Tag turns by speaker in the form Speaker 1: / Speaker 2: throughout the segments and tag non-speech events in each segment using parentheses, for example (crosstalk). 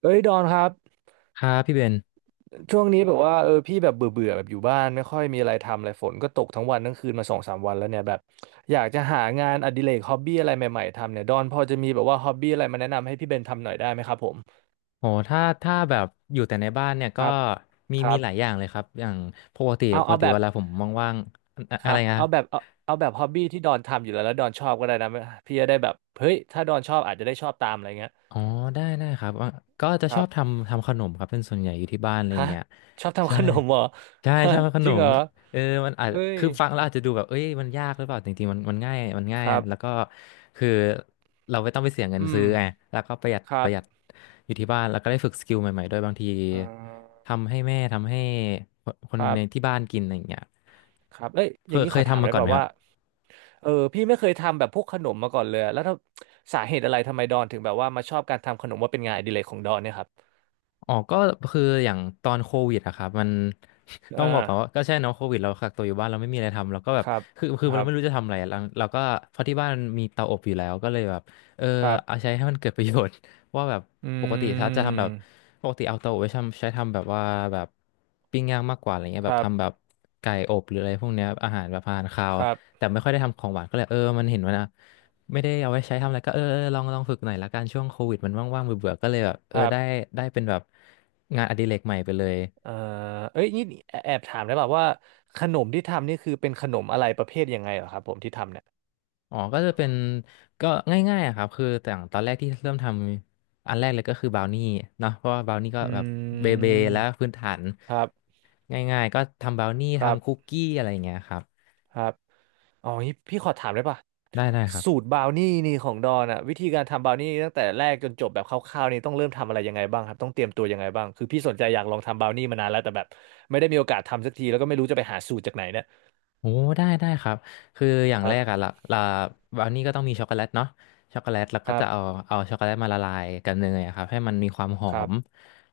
Speaker 1: เอ้ยดอนครับ
Speaker 2: ครับพี่เบน
Speaker 1: ช่วงนี้แบบว่าพี่แบบเบื่อเบื่อแบบอยู่บ้านไม่ค่อยมีอะไรทำอะไรฝนก็ตกทั้งวันทั้งคืนมาสองสามวันแล้วเนี่ยแบบอยากจะหางานอดิเรกฮอบบี้อะไรใหม่ๆทำเนี่ยดอนพอจะมีแบบว่าฮอบบี้อะไรมาแนะนำให้พี่เบนทำหน่อยได้ไหมครับผม
Speaker 2: โหถ้า แบบ อยู่แต่ในบ้านเนี่ย
Speaker 1: ค
Speaker 2: ก็
Speaker 1: รับ
Speaker 2: มี
Speaker 1: ครั
Speaker 2: มี
Speaker 1: บ
Speaker 2: หลาย อย่างเลยครับ อย่างปกติ
Speaker 1: เอา
Speaker 2: ปก
Speaker 1: เอา
Speaker 2: ติ
Speaker 1: แบ
Speaker 2: เว
Speaker 1: บ
Speaker 2: ลาผม ว่างๆอะ
Speaker 1: ค
Speaker 2: อะ
Speaker 1: รั
Speaker 2: ไร
Speaker 1: บ
Speaker 2: นะ
Speaker 1: เอาแบบเอาแบบฮอบบี้ที่ดอนทำอยู่แล้วแล้วดอนชอบก็ได้นะพี่จะได้แบบเฮ้ยถ้าดอนชอบอาจจะได้ชอบตามอะไรเงี้ย
Speaker 2: อ๋อได้ครับอ่ะก็จะ
Speaker 1: ค
Speaker 2: ช
Speaker 1: รั
Speaker 2: อ
Speaker 1: บ
Speaker 2: บทำขนมครับเป็นส่วนใหญ่อยู่ที่บ้านอะไรอย่า
Speaker 1: ฮะ
Speaker 2: งเงี้ย
Speaker 1: ชอบทำ
Speaker 2: ใช่
Speaker 1: ขนมเหรอ
Speaker 2: ใช่
Speaker 1: ฮะ
Speaker 2: ชอบข
Speaker 1: จ
Speaker 2: น
Speaker 1: ริงเห
Speaker 2: ม
Speaker 1: รอ
Speaker 2: เออมันอาจ
Speaker 1: เอ้ย
Speaker 2: คือฟังแล้วอาจจะดูแบบเอ้ยมันยากหรือเปล่าจริงๆมันง่ายมันง่า
Speaker 1: ค
Speaker 2: ย
Speaker 1: รั
Speaker 2: แล้ว
Speaker 1: บ
Speaker 2: ก็คือเราไม่ต้องไปเสียเงิน
Speaker 1: อื
Speaker 2: ซื้
Speaker 1: ม
Speaker 2: อไงแล้วก็ประหยัด
Speaker 1: ค
Speaker 2: ป
Speaker 1: รับ
Speaker 2: ระหยัดอยู่ที่บ้านแล้วก็ได้ฝึกสกิลใหม่ๆด้วยบางที
Speaker 1: อ่า
Speaker 2: ทำให้แม่ทำให้คนคน
Speaker 1: ครั
Speaker 2: ในที่
Speaker 1: บ
Speaker 2: บ้านกินอะไรอย่างเงี้ย
Speaker 1: ครับเอ้ยอ
Speaker 2: เค
Speaker 1: ย่าง
Speaker 2: ย
Speaker 1: นี้
Speaker 2: เค
Speaker 1: ข
Speaker 2: ย
Speaker 1: อถาม
Speaker 2: ทำมา
Speaker 1: ได้
Speaker 2: ก่อ
Speaker 1: เป
Speaker 2: นไหม
Speaker 1: ล่า
Speaker 2: ครั
Speaker 1: ว่า
Speaker 2: บ
Speaker 1: พี่ไม่เคยทำแบบพวกขนมมาก่อนเลยอะแล้วถ้าสาเหตุอะไรทำไมดอนถึงแบบว่ามาชอบการทำขนมว่าเป็นงานอดิเรกของดอนเนี่ยครับ
Speaker 2: อ๋อก็คืออย่างตอนโควิดอะครับมัน (laughs) ต้อ
Speaker 1: อ่า
Speaker 2: งบอกก่อนว่าก็ใช่เนาะโควิดเรากักตัวอยู่บ้านเราไม่มีอะไรทำเราก็แบ
Speaker 1: ค
Speaker 2: บ
Speaker 1: รับ
Speaker 2: คือ
Speaker 1: ครั
Speaker 2: เราไม่รู้
Speaker 1: บ
Speaker 2: จะทำอะไรเราก็เพราะที่บ้านมีเตาอบอยู่แล้วก็เลยแบบเออ
Speaker 1: ครั
Speaker 2: เอา
Speaker 1: บ
Speaker 2: ใช้ให้มันเกิดประโยชน์ (laughs) ว่าแบบ
Speaker 1: อื
Speaker 2: ปกติถ้าจะทำแบบ
Speaker 1: ม
Speaker 2: ปกติเอาเตาอบไว้ทำใช้ทำแบบว่าแบบปิ้งย่างมากกว่าอะไรเงี้ย
Speaker 1: ค
Speaker 2: แบบ
Speaker 1: รับ
Speaker 2: ทำแบบไก่อบหรืออะไรพวกเนี้ยอาหารแบบอาหารคาว
Speaker 1: ครับ
Speaker 2: แต่ไม่ค่อยได้ทำของหวานก็เลยเออมันเห็นว่านะ ไม่ได้เอาไว้ใช้ทำอะไรก็เออลองฝึกหน่อยละกันช่วงโควิดมันว่างๆเบื่อๆก็เลยแบบเอ
Speaker 1: ค
Speaker 2: อ
Speaker 1: รั
Speaker 2: ได้
Speaker 1: บ
Speaker 2: ได้เป็นแบบงานอดิเรกใหม่ไปเลย
Speaker 1: เอ่อเอ้ยนี่แอบแอบถามได้เปล่าว่าขนมที่ทำนี่คือเป็นขนมอะไรประเภทยังไงเหรอครับผมที่ทำเนี่ย
Speaker 2: อ๋อก็จะเป็นก็ง่ายๆอะครับคือแต่างตอนแรกที่เริ่มทำอันแรกเลยก็คือบราวนี่เนาะเพราะว่าบราวนี่ก็
Speaker 1: อื
Speaker 2: แบบเบ
Speaker 1: ม
Speaker 2: แล้วพื้นฐาน
Speaker 1: ครับ
Speaker 2: ง่ายๆก็ทำบราวนี่
Speaker 1: ครั
Speaker 2: ทำคุก
Speaker 1: บ
Speaker 2: กี้อะไรอย่างเงี้ยครับ
Speaker 1: ครับ อ๋องี้พี่ขอถามได้ป่ะ
Speaker 2: ได้ครับ
Speaker 1: สูตรบราวนี่นี่ของดอนอะวิธีการทำบราวนี่ตั้งแต่แรกจนจบแบบคร่าวๆนี่ต้องเริ่มทำอะไรยังไงบ้างครับต้องเตรียมตัวยังไงบ้างคือพี่สนใจอยากลองทำบราวนี่มานานแล้วแต่แบบไม่ได้มีโอกาสทำสักทีแล้วก็ไม่รู้จะไปหาสูตรจากไหนเนี่ย
Speaker 2: โอ้ได้ครับคืออย่าง
Speaker 1: ค
Speaker 2: แร
Speaker 1: รั
Speaker 2: กอะ
Speaker 1: บ
Speaker 2: ละบราวนี่ก็ต้องมีช็อกโกแลตเนาะช็อกโกแลตแล้ว
Speaker 1: ค
Speaker 2: ก็
Speaker 1: รั
Speaker 2: จะเอา
Speaker 1: บ
Speaker 2: เอาช็อกโกแลตมาละลายกับเนยอะครับให้มันมีความหอ
Speaker 1: ครับ
Speaker 2: ม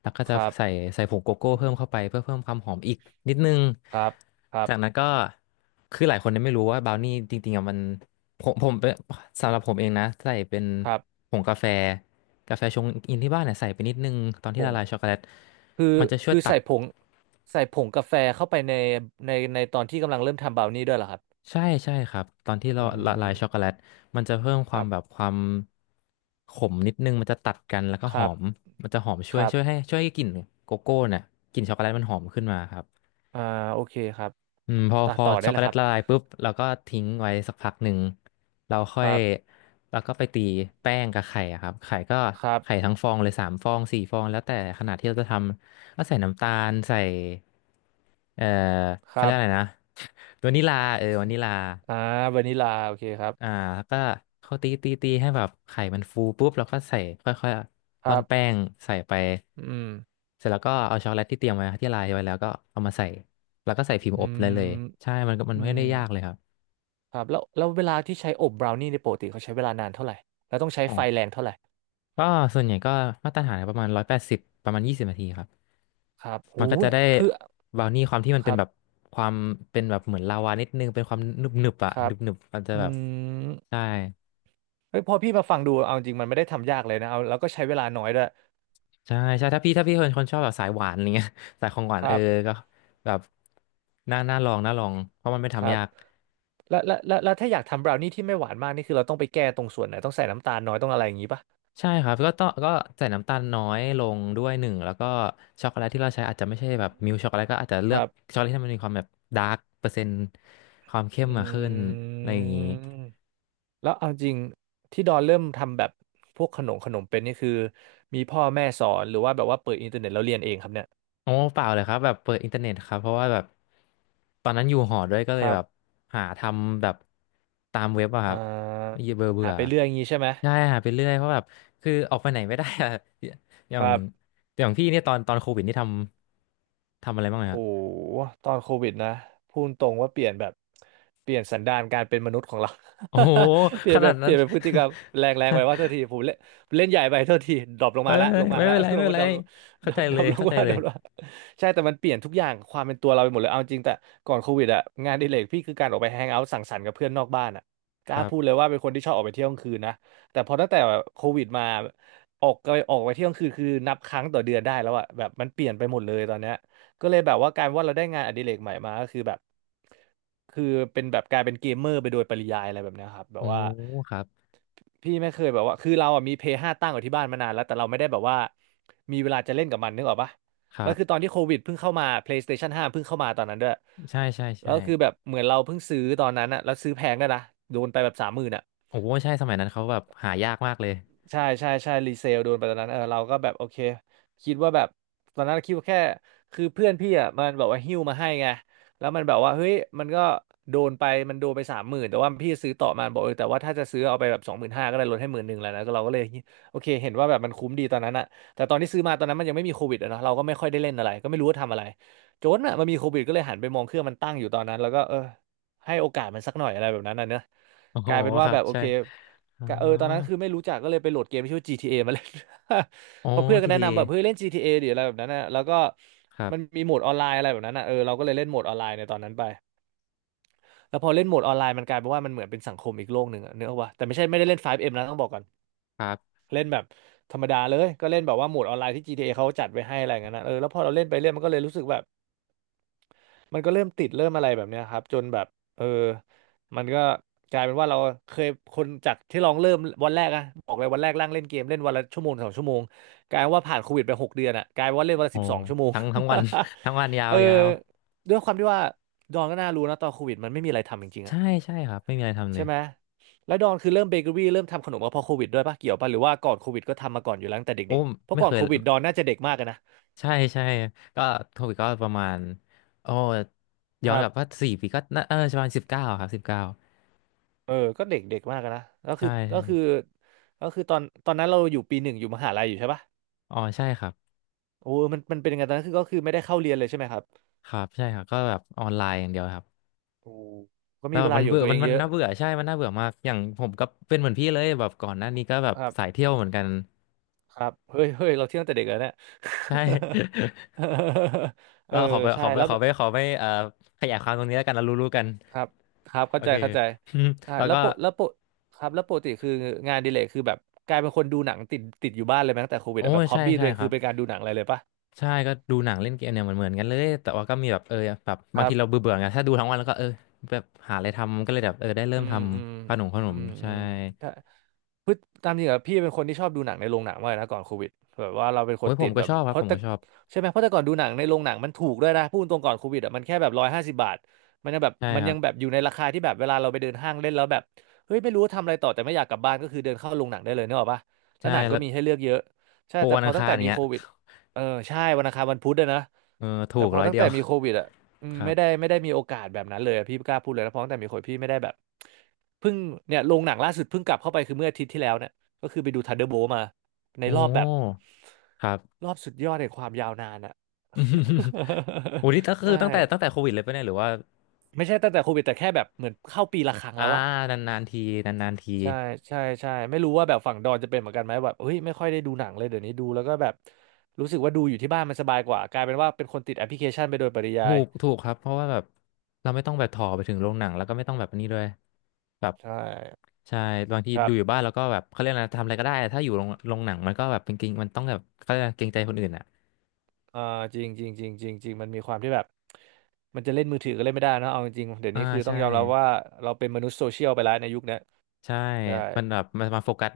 Speaker 2: แล้วก็
Speaker 1: ค
Speaker 2: จะ
Speaker 1: รับ
Speaker 2: ใส่ใส่ผงโกโก้เพิ่มเข้าไปเพื่อเพิ่มความหอมอีกนิดนึง
Speaker 1: ครับครับ
Speaker 2: จากนั้นก็คือหลายคนเนี่ยไม่รู้ว่าบราวนี่จริงๆอะมันผมเป็นสำหรับผมเองนะใส่เป็น
Speaker 1: ครับ
Speaker 2: ผงกาแฟกาแฟชงอินที่บ้านเนี่ยใส่ไปนิดนึงตอน
Speaker 1: ผ
Speaker 2: ที่
Speaker 1: ง
Speaker 2: ละลายช็อกโกแลต
Speaker 1: คือ
Speaker 2: มันจะช่วย
Speaker 1: คือ
Speaker 2: ตัด
Speaker 1: ใส่ผงใส่ผงกาแฟเข้าไปในในตอนที่กำลังเริ่มทำบราวนี่ด้วยเหรอครับ
Speaker 2: ใช่ครับตอนที่เรา
Speaker 1: อื
Speaker 2: ละลายช็อกโก
Speaker 1: ม
Speaker 2: แลตมันจะเพิ่มค
Speaker 1: ค
Speaker 2: วา
Speaker 1: รั
Speaker 2: มแบบ
Speaker 1: บ
Speaker 2: ความขมนิดนึงมันจะตัดกันแล้วก็
Speaker 1: ค
Speaker 2: ห
Speaker 1: รั
Speaker 2: อม
Speaker 1: บ
Speaker 2: มันจะหอมช่
Speaker 1: ค
Speaker 2: วย
Speaker 1: รับ
Speaker 2: ช่วยให้ช่วยให้กลิ่นโกโก้เนี่ยกลิ่นช็อกโกแลตมันหอมขึ้นมาครับ
Speaker 1: อ่าโอเคครับ
Speaker 2: อืมพอ
Speaker 1: ต่อ
Speaker 2: พอ
Speaker 1: ต่อได้
Speaker 2: ช็อก
Speaker 1: เล
Speaker 2: โก
Speaker 1: ย
Speaker 2: แล
Speaker 1: ค
Speaker 2: ต
Speaker 1: รับ
Speaker 2: ละลายปุ๊บเราก็ทิ้งไว้สักพักหนึ่งเราค่
Speaker 1: ค
Speaker 2: อย
Speaker 1: รับ
Speaker 2: เราก็ไปตีแป้งกับไข่อะครับไข่ก็
Speaker 1: ครับ
Speaker 2: ไข่ทั้งฟองเลย3 ฟอง4 ฟองแล้วแต่ขนาดที่เราจะทำก็ใส่น้ำตาลใส่เอ่อ
Speaker 1: ค
Speaker 2: เขา
Speaker 1: รั
Speaker 2: เรียก
Speaker 1: บ
Speaker 2: อะไรนะ (laughs) วานิลาเออวานิลา
Speaker 1: อ่าวานิลาโอเคครับ
Speaker 2: อ่าแล้วก็เขาตีให้แบบไข่มันฟูปุ๊บแล้วก็ใส่ค่อย
Speaker 1: ค
Speaker 2: ๆร่อ
Speaker 1: รั
Speaker 2: นแป้
Speaker 1: บ
Speaker 2: งใส่ไป
Speaker 1: อืม
Speaker 2: เสร็จแล้วก็เอาช็อกโกแลตที่เตรียมไว้ที่ลายไว้แล้วก็เอามาใส่แล้วก็ใส่พิมพ์
Speaker 1: อื
Speaker 2: อบเลย
Speaker 1: ม
Speaker 2: ใช่มันก็มัน
Speaker 1: อื
Speaker 2: ไม่ได้
Speaker 1: ม
Speaker 2: ยากเลยครับ
Speaker 1: ครับแล้วแล้วเวลาที่ใช้อบบราวนี่ในยปกติเขาใช้เวลานานเท่าไหร่แล้วต้องใช้
Speaker 2: อ๋อ
Speaker 1: ไฟแรงเท่าไหร่
Speaker 2: ก็ส่วนใหญ่ก็มาตรฐานประมาณ180ประมาณ20 นาทีครับ
Speaker 1: ครับ
Speaker 2: มัน
Speaker 1: หู
Speaker 2: ก็จะได้
Speaker 1: คือ
Speaker 2: บราวนี่ความที่มัน
Speaker 1: ค
Speaker 2: เป็น
Speaker 1: รับ
Speaker 2: แบบความเป็นแบบเหมือนลาวานิดนึงเป็นความหนึบหนึบอะ
Speaker 1: ครั
Speaker 2: หนึ
Speaker 1: บ
Speaker 2: บหนึบมันจะ
Speaker 1: อื
Speaker 2: แบบ
Speaker 1: ม
Speaker 2: ใช่
Speaker 1: เฮ้ยพอพี่มาฟังดูเอาจริง มันไม่ได้ทำยากเลยนะเอาแล้วก็ใช้เวลาน้อยด้วย
Speaker 2: ใช่ใช่ถ้าพี่เป็นคนชอบแบบสายหวานอะไรเงี้ย (laughs) สายของหวา
Speaker 1: ค
Speaker 2: นเอ
Speaker 1: รั
Speaker 2: อ
Speaker 1: บ
Speaker 2: ก็แบบน่าลองเพราะมันไม่
Speaker 1: ครั
Speaker 2: ทำ
Speaker 1: บ
Speaker 2: ยาก
Speaker 1: แล้วถ้าอยากทำบราวนี่ที่ไม่หวานมากนี่คือเราต้องไปแก้ตรงส่วนไหนต้องใส่น้ำตาลน้อยต้องอะไรอย่างงี้ปะ
Speaker 2: ใช่ครับก็ต้องใส่น้ำตาลน้อยลงด้วยหนึ่งแล้วก็ช็อกโกแลตที่เราใช้อาจจะไม่ใช่แบบมิลช็อกโกแลตก็อาจจะเลื
Speaker 1: ค
Speaker 2: อก
Speaker 1: รับ
Speaker 2: ช็อกโกแลตที่มันมีความแบบดาร์กเปอร์เซ็นต์ความเข้ม
Speaker 1: อื
Speaker 2: มาขึ้นอะไรอย่างนี้
Speaker 1: ม แล้วเอาจริงที่ดอนเริ่มทำแบบพวกขนมขนมเป็นนี่คือมีพ่อแม่สอนหรือว่าแบบว่าเปิดอินเทอร์เน็ตแล้วเรียนเองครับเนี่ย
Speaker 2: โอ้เปล่าเลยครับแบบเปิดอินเทอร์เน็ตครับเพราะว่าแบบตอนนั้นอยู่หอด้วยก็เล
Speaker 1: ค
Speaker 2: ย
Speaker 1: รับ
Speaker 2: แบบหาทำแบบตามเว็บอะค
Speaker 1: อ่
Speaker 2: รับเ
Speaker 1: า
Speaker 2: บื่อเบื่
Speaker 1: หา
Speaker 2: อ
Speaker 1: ไปเรื่อยอย่างนี้ใช่ไหม
Speaker 2: ใช่หาไปเรื่อยเพราะแบบคือออกไปไหนไม่ได้อะ (laughs) อ
Speaker 1: ค
Speaker 2: ย่าง
Speaker 1: รับ
Speaker 2: อย่างพี่เนี่ยตอนโควิดนี่ทำอะไรบ้างไหม
Speaker 1: โห
Speaker 2: ครับ
Speaker 1: ตอนโควิดนะพูดตรงว่าเปลี่ยนแบบเปลี่ยนสันดานการเป็นมนุษย์ของเรา
Speaker 2: โอ้โห
Speaker 1: (laughs) เปลี่
Speaker 2: ข
Speaker 1: ยนแบ
Speaker 2: นาด
Speaker 1: บเป
Speaker 2: นั้
Speaker 1: ลี่
Speaker 2: น
Speaker 1: ยนเป็นพฤติกรรมแรงแรงไปว่าเท่า
Speaker 2: (laughs)
Speaker 1: ทีผมเล่นเล่นใหญ่ไปเท่าทีดรอปลง
Speaker 2: ไม่
Speaker 1: มาละลงมา
Speaker 2: ไม่
Speaker 1: ละ
Speaker 2: เป็นไร
Speaker 1: (laughs) ล
Speaker 2: ไม่
Speaker 1: ง
Speaker 2: เป็น
Speaker 1: มา
Speaker 2: ไร
Speaker 1: ดรอปลง (laughs) ด
Speaker 2: เข้าใจ
Speaker 1: ร
Speaker 2: เล
Speaker 1: อป
Speaker 2: ย
Speaker 1: ลง
Speaker 2: เข้าใจ
Speaker 1: ว่า
Speaker 2: เล
Speaker 1: ดร
Speaker 2: ย
Speaker 1: อปลงาใช่แต่มันเปลี่ยนทุกอย่างความเป็นตัวเราไปหมดเลยเอาจริงแต่ก่อนโควิดอะงานอดิเรกพี่คือการออกไปแฮงเอาท์สังสรรค์กับเพื่อนนอกบ้านอะก
Speaker 2: ค
Speaker 1: ล้า
Speaker 2: รั
Speaker 1: พูดเลย
Speaker 2: บ
Speaker 1: ว่าเป็นคนที่ชอบออกไปเที่ยวกลางคืนนะแต่พอตั้งแต่โควิดมาออกไปเที่ยวกลางคืนคือนับครั้งต่อเดือนได้แล้วอะแบบมันเปลี่ยนไปหมดเลยตอนเนี้ย ก็เลยแบบว่ากลารว่าเราได้งานอดิเรกใหม่มาก็คือแบบคือเป็นแบบกลายเป็นเกมเมอร์ไปโดยปริยายอะไรแบบเนี้ยครับแบ
Speaker 2: โอ้
Speaker 1: บว่า
Speaker 2: ครับ
Speaker 1: พี่ไม่เคยแบบว่าคือเราอ่ะมีเพย์ห้าตั้งอยู่ที่บ้านมานานแล้วแต่เราไม่ได้แบบว่ามีเวลาจะเล่นกับมันนึกออกปะ
Speaker 2: ค
Speaker 1: แล้
Speaker 2: รั
Speaker 1: วคือตอ
Speaker 2: บ
Speaker 1: นที่โควิดเพิ่งเข้ามา PlayStation 5เพิ่งเข้ามาตอนนั้นด้วย
Speaker 2: ใช่ใช่
Speaker 1: แล้
Speaker 2: ใช่
Speaker 1: วคือแบบเหมือนเราเพิ่งซื้อตอนนั้นอะแล้วซื้อแพงด้วยนะโดนไปแบบสามหมื่นอะ
Speaker 2: โอ้โหใช่สมัยนั้นเขาแบบหายากมากเลย
Speaker 1: ใช่ใช่ใช่รีเซลโดนไปตอนนั้นเออเราก็แบบโอเคคิดว่าแบบตอนนั้นคิดว่าแค่คือเพื่อนพี่อ่ะมันแบบว่าหิ้วมาให้ไงแล้วมันแบบว่าเฮ้ยมันก็โดนไปมันโดนไป30,000แต่ว่าพี่ซื้อต่อมาบอกเออแต่ว่าถ้าจะซื้อเอาไปแบบ25,000ก็ได้ลดให้หมื่นหนึ่งแล้วนะก็เราก็เลยโอเคเห็นว่าแบบมันคุ้มดีตอนนั้นอะแต่ตอนที่ซื้อมาตอนนั้นมันยังไม่มีโควิดอะเนาะเราก็ไม่ค่อยได้เล่นอะไรก็ไม่รู้ว่าทำอะไรจนอะมันมีโควิดก็เลยหันไปมองเครื่องมันตั้งอยู่ตอนนั้นแล้วก็เออให้โอกาสมันสักหน่อยอะไรแบบนั้นนะเนอะ
Speaker 2: โอ้
Speaker 1: ก
Speaker 2: โห
Speaker 1: ลายเป็น
Speaker 2: ค
Speaker 1: ว่า
Speaker 2: รั
Speaker 1: แบ
Speaker 2: บ
Speaker 1: บโอ
Speaker 2: ใช่
Speaker 1: เค
Speaker 2: อ๋อ
Speaker 1: กะเออตอนนั้นคือไม่รู้จักก็เลยไปโหลดเกมที่ชื่อว่า GTA มาเล่น
Speaker 2: อ๋อ
Speaker 1: (laughs) เพอเพื่อนก็แนะ
Speaker 2: GTA
Speaker 1: นำแบบเฮ้ยเล่น GTA ดิอะไรแบบนั้นนะแล้วก็
Speaker 2: ครั
Speaker 1: มัน
Speaker 2: บ
Speaker 1: มีโหมดออนไลน์อะไรแบบนั้นนะเออเราก็เลยเล่นโหมดออนไลน์ในตอนนั้นไป แล้วพอเล่นโหมดออนไลน์มันกลายเป็นว่ามันเหมือนเป็นสังคมอีกโลกหนึ่งอะเนื้ออกปะแต่ไม่ใช่ไม่ได้เล่น 5M นะต้องบอกก่อน
Speaker 2: ครับ
Speaker 1: เล่นแบบธรรมดาเลยก็เล่นแบบว่าโหมดออนไลน์ที่ GTA เอเขาจัดไว้ให้อะไรอย่างนั้นนะเออแล้วพอเราเล่นไปเล่นก็เลยรู้สึกแบบ มันก็เริ่มติดเริ่มอะไรแบบเนี้ยครับจนแบบเออมันก็กลายเป็นว่าเราเคยคนจากที่ลองเริ่มวันแรกอะบอกเลยวันแรกร่างเล่นเกมเล่นวันละชั่วโมงสองชั่วโมงกลายเป็นว่าผ่านโควิดไป6 เดือนอะกลายเป็นว่าเล่นวันละ
Speaker 2: โอ้
Speaker 1: 12 ชั่วโมง
Speaker 2: ทั้งวัน (laughs) ทั้งวันยา
Speaker 1: (laughs) เอ
Speaker 2: ว
Speaker 1: อ
Speaker 2: ยาว
Speaker 1: ด้วยความที่ว่าดอนก็น่ารู้นะตอนโควิดมันไม่มีอะไรทำจริงๆ
Speaker 2: ใช่
Speaker 1: อะ
Speaker 2: ใช่ครับไม่มีอะไรทำเล
Speaker 1: ใช่
Speaker 2: ย
Speaker 1: ไหมแล้วดอนคือเริ่มเบเกอรี่เริ่มทำขนมมาพอโควิดด้วยปะเกี่ยวปะหรือว่าก่อนโควิดก็ทำมาก่อนอยู่แล้วตั้งแต่
Speaker 2: โอ้
Speaker 1: เด็กๆเพราะ
Speaker 2: ไม่
Speaker 1: ก่อ
Speaker 2: เค
Speaker 1: น
Speaker 2: ย
Speaker 1: โควิดดอนน่าจะเด็กมากอะนะ
Speaker 2: ใช่ใช่ ก็โควิดก็ประมาณโอ้
Speaker 1: ค
Speaker 2: ย้อน
Speaker 1: รั
Speaker 2: กลับว่า
Speaker 1: บ
Speaker 2: 4 ปีก็น่าประมาณสิบเก้าครับสิบเก้า
Speaker 1: เออก็เด็กเด็กมากอะนะก็คื
Speaker 2: ใช่
Speaker 1: อก็
Speaker 2: ใช่
Speaker 1: คือก็คือตอนตอนนั้นเราอยู่ปีหนึ่งอยู่มหาลัยอยู่ใช่ปะ
Speaker 2: อ๋อใช่ครับ
Speaker 1: โอ้มันมันเป็นยังไงตอนนั้นคือก็คือไม่ได้เข้าเรียนเลยใช่ไหมครับ
Speaker 2: ครับใช่ครับก็แบบออนไลน์อย่างเดียวครับ
Speaker 1: โอ้ก็
Speaker 2: แล้
Speaker 1: มี
Speaker 2: วแบ
Speaker 1: เว
Speaker 2: บ
Speaker 1: ลา
Speaker 2: มัน
Speaker 1: อยู่กั
Speaker 2: เบื่
Speaker 1: บ
Speaker 2: อ
Speaker 1: ตัว
Speaker 2: มั
Speaker 1: เอ
Speaker 2: น
Speaker 1: ง
Speaker 2: มั
Speaker 1: เย
Speaker 2: น
Speaker 1: อะ
Speaker 2: น่าเบื่อใช่มันน่าเบื่อมากอย่างผมก็เป็นเหมือนพี่เลยแบบก่อนหน้านี้ก็แบบ
Speaker 1: ครับ
Speaker 2: สายเที่ยวเหมือนกัน
Speaker 1: ครับเฮ้ยเฮ้ยเราเที่ยวตั้งแต่เด็กแล้วเนี่ย
Speaker 2: (laughs) ใช่
Speaker 1: (laughs) เออ
Speaker 2: ขอไปข
Speaker 1: ใช่
Speaker 2: อไป
Speaker 1: แล้ว
Speaker 2: ขอ
Speaker 1: แบบ
Speaker 2: ไปขอไปขยายความตรงนี้แล้วกันเรารู้ๆกัน
Speaker 1: ครับครับ
Speaker 2: โอ
Speaker 1: เข้าใจ
Speaker 2: เค
Speaker 1: เข้าใจอ่า
Speaker 2: (laughs) แล้ว
Speaker 1: แล้ว
Speaker 2: ก็
Speaker 1: โปกแล้วโปะครับแล้วปกติคืองานอดิเลกคือแบบกลายเป็นคนดูหนังติดติดอยู่บ้านเลยไหมตั้งแต่โควิด
Speaker 2: โอ้
Speaker 1: อะแบ
Speaker 2: ย
Speaker 1: บฮอ
Speaker 2: ใช่
Speaker 1: บบี้ตั
Speaker 2: ใช่
Speaker 1: วเอง
Speaker 2: ครั
Speaker 1: คือ
Speaker 2: บ
Speaker 1: เป็นการดูหนังอะไรเลยปะ
Speaker 2: ใช่ก็ดูหนังเล่นเกมเนี่ยเหมือนกันเลยแต่ว่าก็มีแบบแบบ
Speaker 1: ค
Speaker 2: บาง
Speaker 1: รับ
Speaker 2: ทีเราเบื่อเบื่อไงถ้าดูทั้งวันแล้วก็แบบหาอะไรทำก็เลยแบบได้เริ่
Speaker 1: อื
Speaker 2: มท
Speaker 1: มอืม
Speaker 2: ำขนมขน
Speaker 1: อื
Speaker 2: ม
Speaker 1: มอื
Speaker 2: ใช่
Speaker 1: มถ้าพฤติตามจริงอะพี่เป็นคนที่ชอบดูหนังในโรงหนังมากเลยนะก่อนโควิดแบบว่าเราเป็นค
Speaker 2: โอ้
Speaker 1: น
Speaker 2: ยผ
Speaker 1: ติ
Speaker 2: ม
Speaker 1: ด
Speaker 2: ก็
Speaker 1: แบบ
Speaker 2: ชอบค
Speaker 1: เพ
Speaker 2: รับผ
Speaker 1: ราะ
Speaker 2: ม
Speaker 1: แต่
Speaker 2: ก็ชอบ
Speaker 1: ใช่ไหมเพราะแต่ก่อนดูหนังในโรงหนังมันถูกด้วยนะพูดตรงก่อนโควิดอะมันแค่แบบ150 บาทมันยังแบบ
Speaker 2: ใช่
Speaker 1: มัน
Speaker 2: ครั
Speaker 1: ยั
Speaker 2: บ
Speaker 1: งแบบอยู่ในราคาที่แบบเวลาเราไปเดินห้างเล่นแล้วแบบเฮ้ยไม่รู้ว่าทำอะไรต่อแต่ไม่อยากกลับบ้านก็คือเดินเข้าโรงหนังได้เลยเนกอะปะแล้
Speaker 2: ใช่
Speaker 1: วหนังก็
Speaker 2: แล้ว
Speaker 1: มีให้เลือกเยอะใช่
Speaker 2: โปร
Speaker 1: แต่
Speaker 2: วัน
Speaker 1: พ
Speaker 2: อั
Speaker 1: อ
Speaker 2: ง
Speaker 1: ตั้ง
Speaker 2: คาร
Speaker 1: แต่
Speaker 2: อย่าง
Speaker 1: มี
Speaker 2: เงี้
Speaker 1: โค
Speaker 2: ย
Speaker 1: วิดเออใช่วันอังคารวันพุธด้วยนะ
Speaker 2: เออถู
Speaker 1: แต่
Speaker 2: ก
Speaker 1: พอ
Speaker 2: ร้อย
Speaker 1: ตั้ง
Speaker 2: เดีย
Speaker 1: แต่
Speaker 2: ว
Speaker 1: มีโควิดอะ อื
Speaker 2: (laughs)
Speaker 1: ม
Speaker 2: ครั
Speaker 1: ไม่
Speaker 2: บ
Speaker 1: ได้ไม่ได้มีโอกาสแบบนั้นเลยอะพี่กล้าพูดเลยนะเพราะตั้งแต่มีคนพี่ไม่ได้แบบเพิ่งเนี่ยโรงหนังล่าสุดเพิ่งกลับเข้าไปคือเมื่ออาทิตย์ที่แล้วเนี่ยก็คือไปดู Thunderbolt มาใน
Speaker 2: โอ
Speaker 1: รอบแบบ
Speaker 2: ้ครับ
Speaker 1: รอบสุดยอดแห่งความยาวนานอะ
Speaker 2: (laughs) โอ้นี่ก็
Speaker 1: (laughs)
Speaker 2: คือ
Speaker 1: ใช่
Speaker 2: ตั้งแต่โควิดเลยปะเนี่ยหรือว่า
Speaker 1: ไม่ใช่ตั้งแต่โควิดแต่แค่แบบเหมือนเข้าปีละครั้ง
Speaker 2: อ่า
Speaker 1: แล้วอะ
Speaker 2: นานๆทีนานๆที
Speaker 1: ใช่ใช่ใช่ไม่รู้ว่าแบบฝั่งดอนจะเป็นเหมือนกันไหมแบบเฮ้ยไม่ค่อยได้ดูหนังเลยเดี๋ยวนี้ดูแล้วก็แบบรู้สึกว่าดูอยู่ที่บ้านมันสบายกว่ากลายเป็นว่าเป็นคนติดแอปพลิเคชันไปโดยปริยา
Speaker 2: ถู
Speaker 1: ย
Speaker 2: กถูกครับเพราะว่าแบบเราไม่ต้องแบบถอไปถึงโรงหนังแล้วก็ไม่ต้องแบบนี้ด้วยแบบ
Speaker 1: ใช่
Speaker 2: ใช่บางที
Speaker 1: ครั
Speaker 2: ดู
Speaker 1: บ
Speaker 2: อยู่บ้านแล้วก็แบบเขาเรียกอะไรทำอะไรก็ได้ถ้าอยู่โรงโรงหนังมันก็แบบเป็นเกรงมันต้องแบบเขาเรียกอะไรเกรงใจคนอื่นอ่ะ
Speaker 1: อ่าจริงจริงจริงจริงจริงมันมีความที่แบบมันจะเล่นมือถือก็เล่นไม่ได้นะเอาจริงๆเดี๋ยว
Speaker 2: อ่า
Speaker 1: นี้คือต้อ
Speaker 2: ใช่
Speaker 1: งยอมรับว่าเราเป็นมนุษย์โซเชียลไปแล้วในยุคเนี้ย
Speaker 2: ใช่
Speaker 1: ใช่
Speaker 2: มันแบบมันมาโฟกัส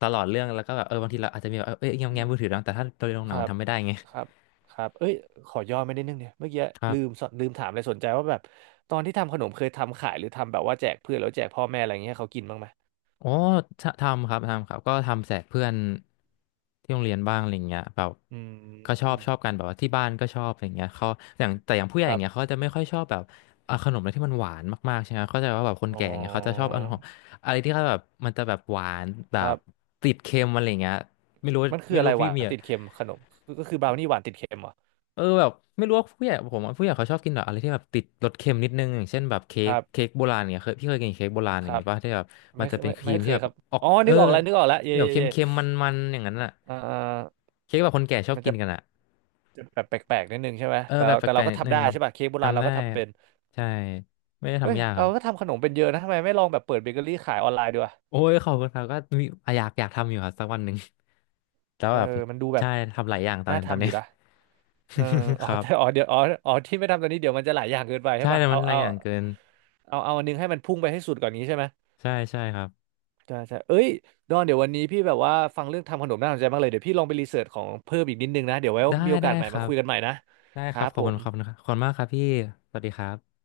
Speaker 2: ตลอดเรื่องแล้วก็แบบบางทีเราอาจจะมีแบบเอ้ยแง้ม
Speaker 1: อื
Speaker 2: แง้
Speaker 1: ม
Speaker 2: มมือถือบ้างแต่ถ้าตอนโรงห
Speaker 1: ค
Speaker 2: นัง
Speaker 1: รั
Speaker 2: มัน
Speaker 1: บ
Speaker 2: ทำไม่ได้ไง
Speaker 1: ครับครับเอ้ยขอย่อไม่ได้นดนึงเนี่ยเมื่อกี้
Speaker 2: ครั
Speaker 1: ลืม
Speaker 2: บ
Speaker 1: สลืมถามเลยสนใจว่าแบบตอนที่ทำขนมเคยทำขายหรือทำแบบว่าแจกเพื่อนแล้วแจกพ่อแม่อะไรอย่างเงี้ยให้เขากินบ้างไหม
Speaker 2: อ๋อททำครับทำครับก็ทำแจกเพื่อนที่โรงเรียนบ้างอะไรเงี้ยแบบ
Speaker 1: อื
Speaker 2: ก็ชอบ
Speaker 1: ม
Speaker 2: ชอบกันแบบว่าที่บ้านก็ชอบอะไรเงี้ยเขาอย่างแต่อย่างผู้ใหญ่
Speaker 1: ค
Speaker 2: อ
Speaker 1: รั
Speaker 2: ย่าง
Speaker 1: บ
Speaker 2: เงี้ยเขาจะไม่ค่อยชอบแบบเอาขนมอะไรที่มันหวานมากๆใช่ไหมเขาใจะว่าแบบคน
Speaker 1: อ๋อ
Speaker 2: แก่อย่างเงี้ยเขาจะชอบเอาของอะไรที่เขาแบบมันจะแบบหวานแบ
Speaker 1: ครั
Speaker 2: บ
Speaker 1: บ
Speaker 2: ติดเค็มอะไรเงี้ยไม่รู้
Speaker 1: มันคือ
Speaker 2: ไม่
Speaker 1: อะ
Speaker 2: รู้
Speaker 1: ไรห
Speaker 2: พี่
Speaker 1: วา
Speaker 2: เมี
Speaker 1: น
Speaker 2: ย
Speaker 1: ติดเค็มขนมก็ก็คือบราวนี่หวานติดเค็มเหรอ
Speaker 2: เออแบบไม่รู้ว่าผู้ใหญ่ผมว่าผู้ใหญ่เขาชอบกินแบบอะไรที่แบบติดรสเค็มนิดนึงอย่างเช่นแบบเค้
Speaker 1: ค
Speaker 2: ก
Speaker 1: รั
Speaker 2: เค้
Speaker 1: บ
Speaker 2: กโบราณเนี่ยเคยพี่เคยกินเค้กโบราณ
Speaker 1: ค
Speaker 2: อย่าง
Speaker 1: รับ
Speaker 2: เงี้ยป่ะที่แบบมั
Speaker 1: ไม่
Speaker 2: น
Speaker 1: เค
Speaker 2: จะ
Speaker 1: ย
Speaker 2: เป็น
Speaker 1: ไม่
Speaker 2: ครี
Speaker 1: ไม่
Speaker 2: ม
Speaker 1: เค
Speaker 2: ที่
Speaker 1: ย
Speaker 2: แบบ
Speaker 1: ครับ
Speaker 2: ออก
Speaker 1: อ๋อนึกออกแล้วนึกออกแล้วเย่
Speaker 2: ที่แบบ
Speaker 1: เย่เย่
Speaker 2: เค็มๆมันๆอย่างนั้นอะ
Speaker 1: เอ่อ
Speaker 2: เค้กแบบคนแก่ชอบ
Speaker 1: มัน
Speaker 2: กิ
Speaker 1: จะ
Speaker 2: นกันอะ
Speaker 1: แบบแปลกๆนิดนึงใช่ไหม
Speaker 2: เออ
Speaker 1: แต่
Speaker 2: แบบ
Speaker 1: เรา
Speaker 2: แป
Speaker 1: แต่
Speaker 2: ล
Speaker 1: เรา
Speaker 2: ก
Speaker 1: ก็
Speaker 2: ๆนิด
Speaker 1: ทำ
Speaker 2: นึ
Speaker 1: ได้
Speaker 2: ง
Speaker 1: ใช่ป่ะเค้กโบราณ
Speaker 2: ทำ
Speaker 1: เรา
Speaker 2: ได้
Speaker 1: ก็ทำเป็น
Speaker 2: ใช่ไม่ได้
Speaker 1: เฮ้ย
Speaker 2: ทำยากค
Speaker 1: เรา
Speaker 2: รับ
Speaker 1: ก็ทำขนมเป็นเยอะนะทำไมไม่ลองแบบเปิดเบเกอรี่ขายออนไลน์ดีวะ
Speaker 2: โอ้ยขอบคุณครับก็มีอยากอยากทำอยู่ครับสักวันหนึ่ง (laughs) แล้ว
Speaker 1: เออ
Speaker 2: แบบ
Speaker 1: มันดูแบ
Speaker 2: ใช่
Speaker 1: บ
Speaker 2: ทำหลายอย่างตอน
Speaker 1: น่า
Speaker 2: นี้ตอน
Speaker 1: ทำอ
Speaker 2: นี้
Speaker 1: ยู่นะเอออ๋
Speaker 2: (laughs)
Speaker 1: อ
Speaker 2: ครับ
Speaker 1: แต่อ๋อเดี๋ยวอ๋ออ๋อที่ไม่ทำตอนนี้เดี๋ยวมันจะหลายอย่างเกินไปใช่
Speaker 2: ใช่
Speaker 1: ป่ะ
Speaker 2: แต่
Speaker 1: เอา
Speaker 2: มันหลาย
Speaker 1: เอา
Speaker 2: อย่างเกิน
Speaker 1: เอาอันนึงให้มันพุ่งไปให้สุดก่อนนี้ใช่ไหม
Speaker 2: ใช่ใช่ครับ
Speaker 1: ใช่ใช่เอ้ยดอนเดี๋ยววันนี้พี่แบบว่าฟังเรื่องทำขนมน่าสนใจมากเลยเดี๋ยวพี่ลองไปรีเสิร์ชของเพิ่มอีกนิดนึงนะเดี๋ยวไว้
Speaker 2: ได้
Speaker 1: มีโอ
Speaker 2: ได้
Speaker 1: กาสใหม่
Speaker 2: ครั
Speaker 1: มา
Speaker 2: บ
Speaker 1: คุยกันใหม่นะ
Speaker 2: ได้
Speaker 1: ค
Speaker 2: ค
Speaker 1: รั
Speaker 2: รับ
Speaker 1: บ
Speaker 2: ขอ
Speaker 1: ผ
Speaker 2: บคุณ
Speaker 1: ม
Speaker 2: ครับขอบคุณมากครับพี่สวัสดีครับ